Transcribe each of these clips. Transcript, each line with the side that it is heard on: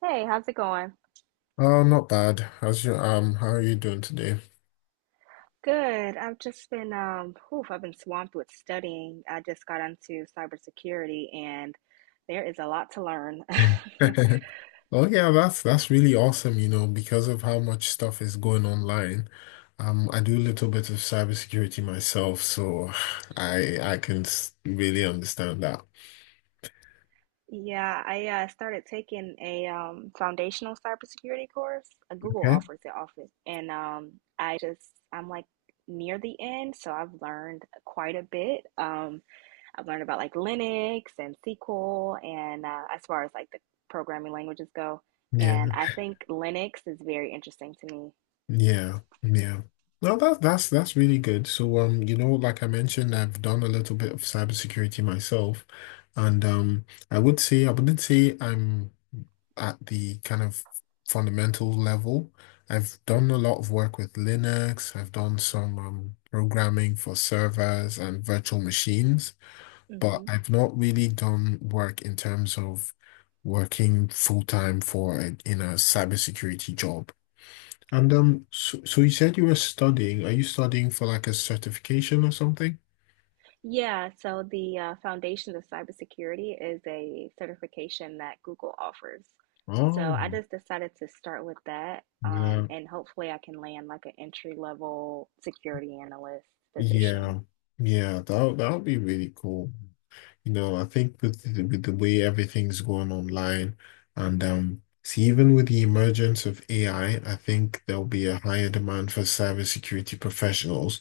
right: Hey, how's it going?
left: Oh, not bad. How's your how are you doing today?
right: Good. I've just been whew, I've been swamped with studying. I just got into cybersecurity and there is a lot to learn.
left: Oh yeah, that's really awesome, you know, because of how much stuff is going online. I do a little bit of cybersecurity myself, so I can really understand that.
right: Yeah, I started taking a foundational cybersecurity course. Google
left: Okay.
right: offers it often. And I'm like near the end, so I've learned quite a bit. I've learned about like Linux and SQL and as far as like the programming languages go.
left: Yeah.
right: And I think Linux is very interesting to me.
left: Yeah, yeah. No, that's really good. So, you know, like I mentioned, I've done a little bit of cybersecurity myself, and I would say I wouldn't say I'm at the kind of fundamental level. I've done a lot of work with Linux. I've done some programming for servers and virtual machines, but
right: Hmm
left: I've not really done work in terms of working full time for in a cybersecurity job. And so you said you were studying. Are you studying for like a certification or something?
right: Yeah, so the Foundations of Cybersecurity is a certification that Google offers. So
left: Oh,
right: I just decided to start with that,
left: yeah,
right: and hopefully I can land like an entry level security analyst position.
left: yeah, yeah. That that would be really cool. You know, I think with with the way everything's going online, and see, even with the emergence of AI, I think there'll be a higher demand for cybersecurity professionals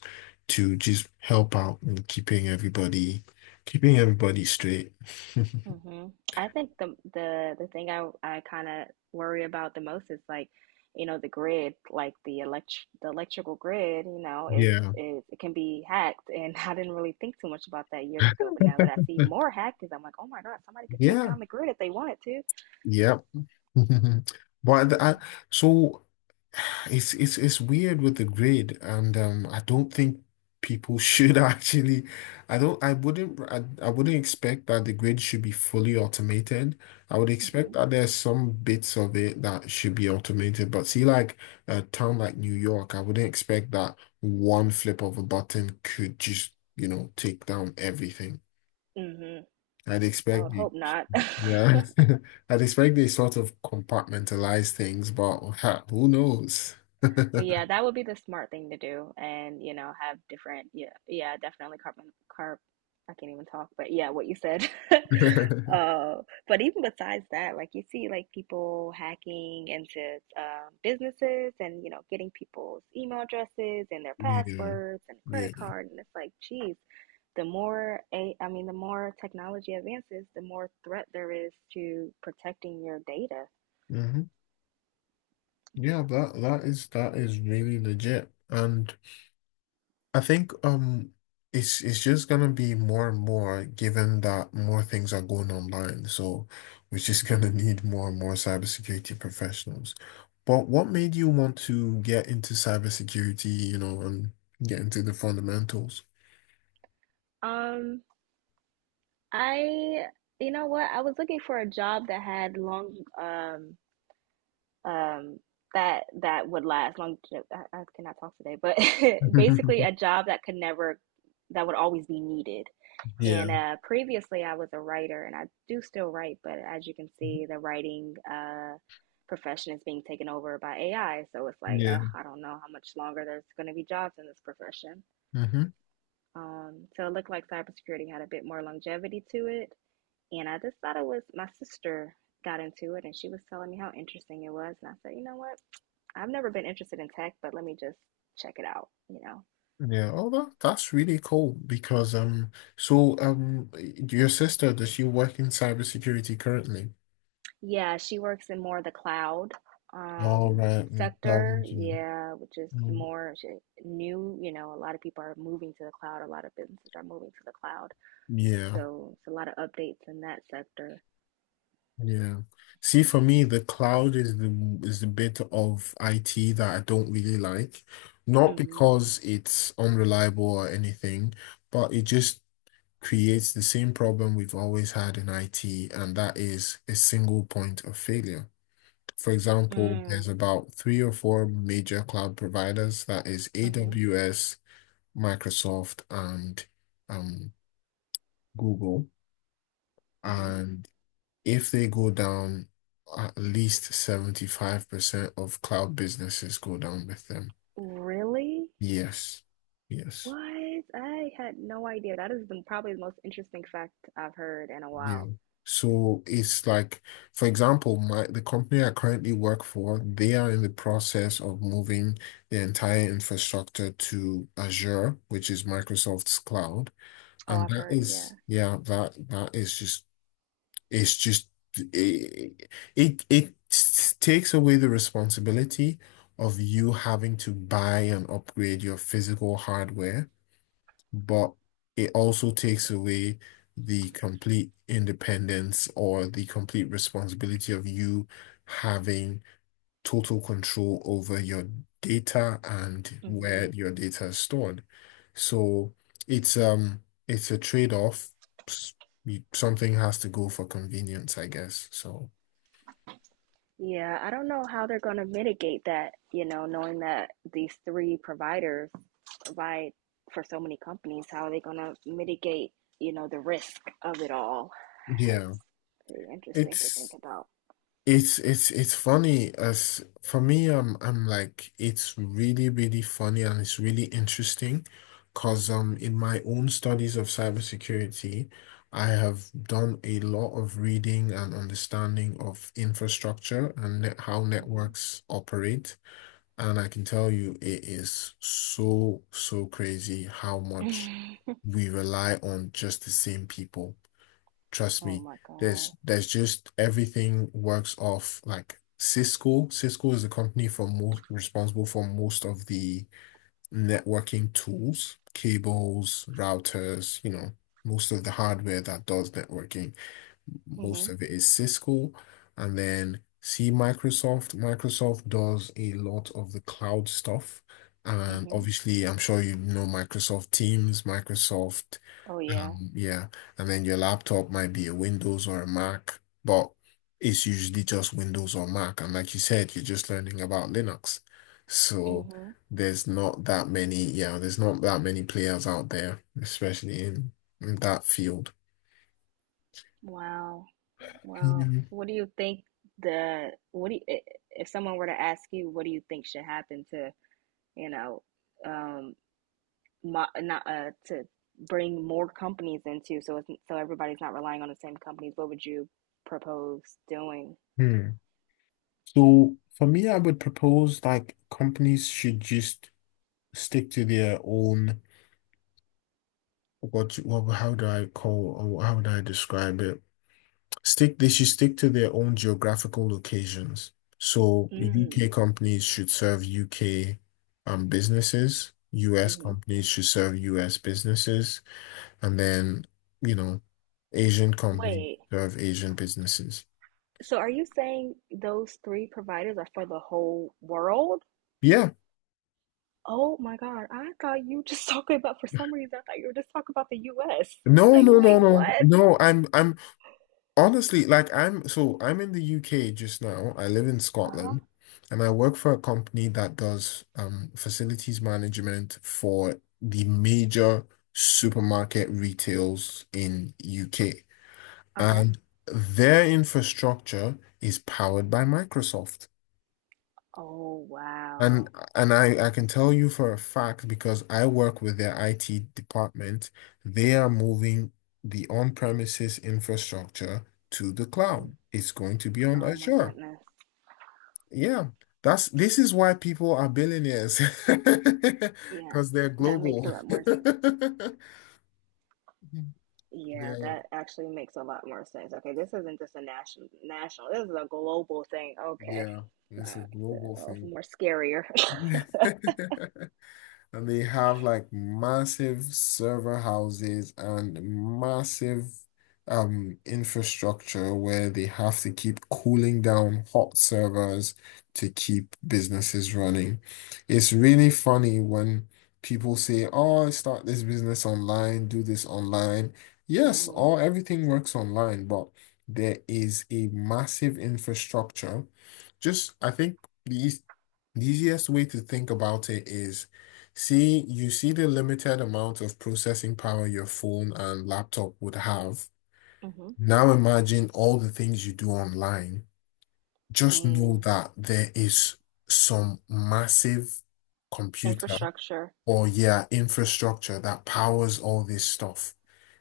left: to just help out in keeping everybody straight.
right: Hmm I think the thing I kind of worry about the most is like, you know, the grid, like the electrical grid, you know,
left: Yeah.
right: is it can be hacked, and I didn't really think too much about that years ago, but now that I see more hackers, I'm like, oh my God, somebody could take
left: Yeah.
right: down the grid if they wanted to.
left: Yeah. Mhm. But
right: So,
left: the- I, so it's it's weird with the grade, and I don't think people should actually. I don't. I wouldn't. I wouldn't expect that the grade should be fully automated. I would expect
right: hmm
left: that there's some bits of it that should be automated. But see, like a town like New York, I wouldn't expect that one flip of a button could just, you know, take down everything.
right: hmm
left: I'd
right: I
left: expect
right: would
left: the
right: hope not.
left: yeah. I'd expect they sort of compartmentalize things, but ha, who knows?
right: Yeah, that would be the smart thing to do, and you know, have different. Yeah, yeah, definitely carbon carb. I can't even talk, but yeah, what you said. uh, but even besides that, like you see, like people hacking into businesses, and you know, getting people's email addresses and their
left: Yeah.
right: passwords and credit
left: Yeah.
right: card, and it's like, geez, I mean, the more technology advances, the more threat there is to protecting your data.
left: hmm Yeah, that that is really legit. And I think it's just gonna be more and more given that more things are going online. So we're just gonna need more and more cybersecurity professionals. But what made you want to get into cybersecurity, you know, and get into the fundamentals?
right: Um, I, you know what? I was looking for a job that had long, um, that would last long. I cannot talk today, but basically a job that could never, that would always be needed.
left: Yeah.
right: And previously, I was a writer, and I do still write, but as you can see, the writing profession is being taken over by AI. So it's like, ugh,
left: Yeah.
right: I don't know how much longer there's going to be jobs in this profession.
left: hmm
right: So it looked like cybersecurity had a bit more longevity to it and I just thought it was my sister got into it and she was telling me how interesting it was. And I said, you know what? I've never been interested in tech, but let me just check it out, you know?
left: Yeah. Oh, that's really cool because so um your sister, does she work in cybersecurity currently?
right: Yeah, she works in more of the cloud
left: All
right: um,
left: right. Cloud
right: sector.
left: engineering.
right: Yeah, which is
left: Mm,
right: more new. You know, a lot of people are moving to the cloud, a lot of businesses are moving to the cloud.
left: Yeah.
right: So it's a lot of updates in that sector.
left: Yeah. See, for me, the cloud is the bit of IT that I don't really like. Not
right: Mm-hmm.
left: because it's unreliable or anything, but it just creates the same problem we've always had in IT, and that is a single point of failure. For example,
right: Mm-hmm.
left: there's about three or four major cloud providers, that is
right: Mm-hmm.
left: AWS, Microsoft, and um, Google.
right: Mm-hmm.
left: And if they go down, at least 75% of cloud businesses go down with them.
right: Really?
left: Yes. Yes.
right: What? I had no idea. That is the, probably the most interesting fact I've heard in a
left: Yeah.
right: while.
left: So it's like, for example, my the company I currently work for, they are in the process of moving the entire infrastructure to Azure, which is Microsoft's cloud.
right: Oh,
left: And
right: I've
left: that
right: heard, yeah.
left: is, yeah, that is just it's just it it takes away the responsibility of you having to buy and upgrade your physical hardware, but it also takes away the complete independence or the complete responsibility of you having total control over your data and where
right: hmm
left: your data is stored. So it's a trade-off. S- Something has to go for convenience, I guess. So
right: Yeah, I don't know how they're going to mitigate that, you know, knowing that these three providers provide for so many companies. How are they going to mitigate, you know, the risk of it all?
left: yeah,
right: That's pretty interesting to
left: it's
right: think about.
left: it's it's funny as for me, I'm like it's really really funny and it's really interesting, cause in my own studies of cybersecurity, I have done a lot of reading and understanding of infrastructure and how networks operate, and I can tell you it is so so crazy how much
right: Hmm
left: we rely on just the same people. Trust
right: Oh
left: me,
right: my God.
left: there's just everything works off like Cisco. Cisco is the company for most responsible for most of the networking tools, cables, routers, you know, most of the hardware that does networking, most
right: Hmm
left: of it is Cisco. And then see Microsoft. Microsoft does a lot of the cloud stuff. And
right: hmm
left: obviously, I'm sure you know Microsoft Teams, Microsoft,
right: Oh yeah.
left: yeah. And then your laptop might be a Windows or a Mac, but it's usually just Windows or Mac. And like you said, you're just learning about Linux. So
right: Mm-hmm.
left: there's not that many, yeah, there's not that many players out there, especially in that field.
right: Wow. Well,
left: Yeah.
right: what do you think the what do you, I- if someone were to ask you what do you think should happen to, you know, um mo not to bring more companies into so it's, so everybody's not relying on the same companies, what would you propose doing?
left: Hmm. So for me, I would propose like companies should just stick to their own, what how do I call or how would I describe it? Stick They should stick to their own geographical locations. So
right: Mm,
left: UK companies should serve UK businesses, US
right: mm-hmm.
left: companies should serve US businesses, and then you know, Asian companies
right: Wait.
left: serve Asian businesses.
right: So are you saying those three providers are for the whole world?
left: Yeah.
right: Oh my God, I thought you just talking about for some reason I thought you were just talking about the US.
left: No,
right: Like,
left: no, no,
right: wait,
left: no,
right: what?
left: no. I'm Honestly, like I'm so I'm in the UK just now. I live in Scotland and I work for a company that does facilities management for the major supermarket retails in UK.
right: Uh-huh.
left: And their infrastructure is powered by Microsoft.
right: Oh,
left: And
right: wow.
left: and I can tell you for a fact because I work with their IT department, they are moving the on-premises infrastructure to the
right: Mhm.
left: cloud. It's going to be on
right: Oh my
left: Azure.
right: goodness.
left: Yeah. That's This is why people are billionaires
right: Yeah,
left: because they're
right: that makes
left: global.
right: a lot more sense. Yeah,
left: They're,
right: that actually makes a lot more sense. Okay, this isn't just a national. This is a global thing. Okay.
left: yeah,
right: That
left: it's a
right: makes it
left: global
right: a little
left: thing.
right: more scarier.
left: And they have like massive server houses and massive infrastructure where they have to keep cooling down hot servers to keep businesses running. It's really funny when people say, "Oh, start this business online, do this online." Yes,
right: Mm-hmm.
left: all everything works online, but there is a massive infrastructure. Just I think the eas- the easiest way to think about it is, see, you see the limited amount of processing power your phone and laptop would have.
right: Mm-hmm.
left: Now imagine all the things you do online. Just know
right: Mm.
left: that there is some massive computer
right: Infrastructure.
left: or yeah, infrastructure that powers all this stuff.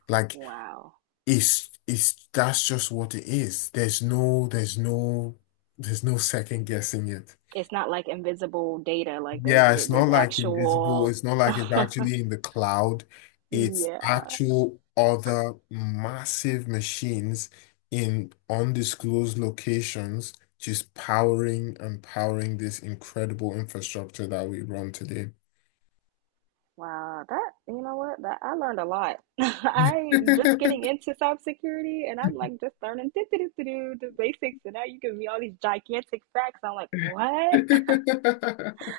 left: Like
right: Wow.
left: it's that's just what it is. There's no there's no second guessing it.
right: It's not like invisible data, like there's
left: Yeah, it's not
right: there's
left: like invisible.
right: actual
left: It's not like it's actually in the cloud. It's
right: Yeah.
left: actual other massive machines in undisclosed locations just powering and powering this incredible infrastructure that we run today.
right: Wow, that you know what? That I learned a lot. I just getting into cybersecurity and I'm like just learning do, do, do, do, the basics and now you give me all these gigantic facts. I'm like, what?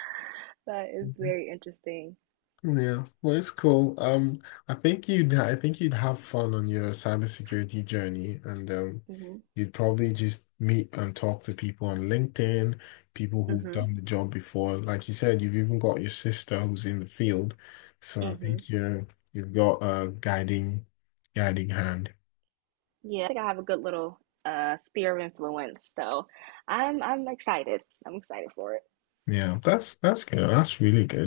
right: That is very interesting.
left: Yeah, well, it's cool. I think you'd have fun on your cybersecurity journey, and
right: Hmm
left: you'd probably just meet and talk to people on LinkedIn, people who've
right: hmm
left: done the job before. Like you said, you've even got your sister who's in the field, so I
right: hmm
left: think you're you've got a guiding hand.
right: Yeah, I think I have a good little sphere of influence. So I'm excited. I'm excited for it.
left: Yeah, that's good. That's really good.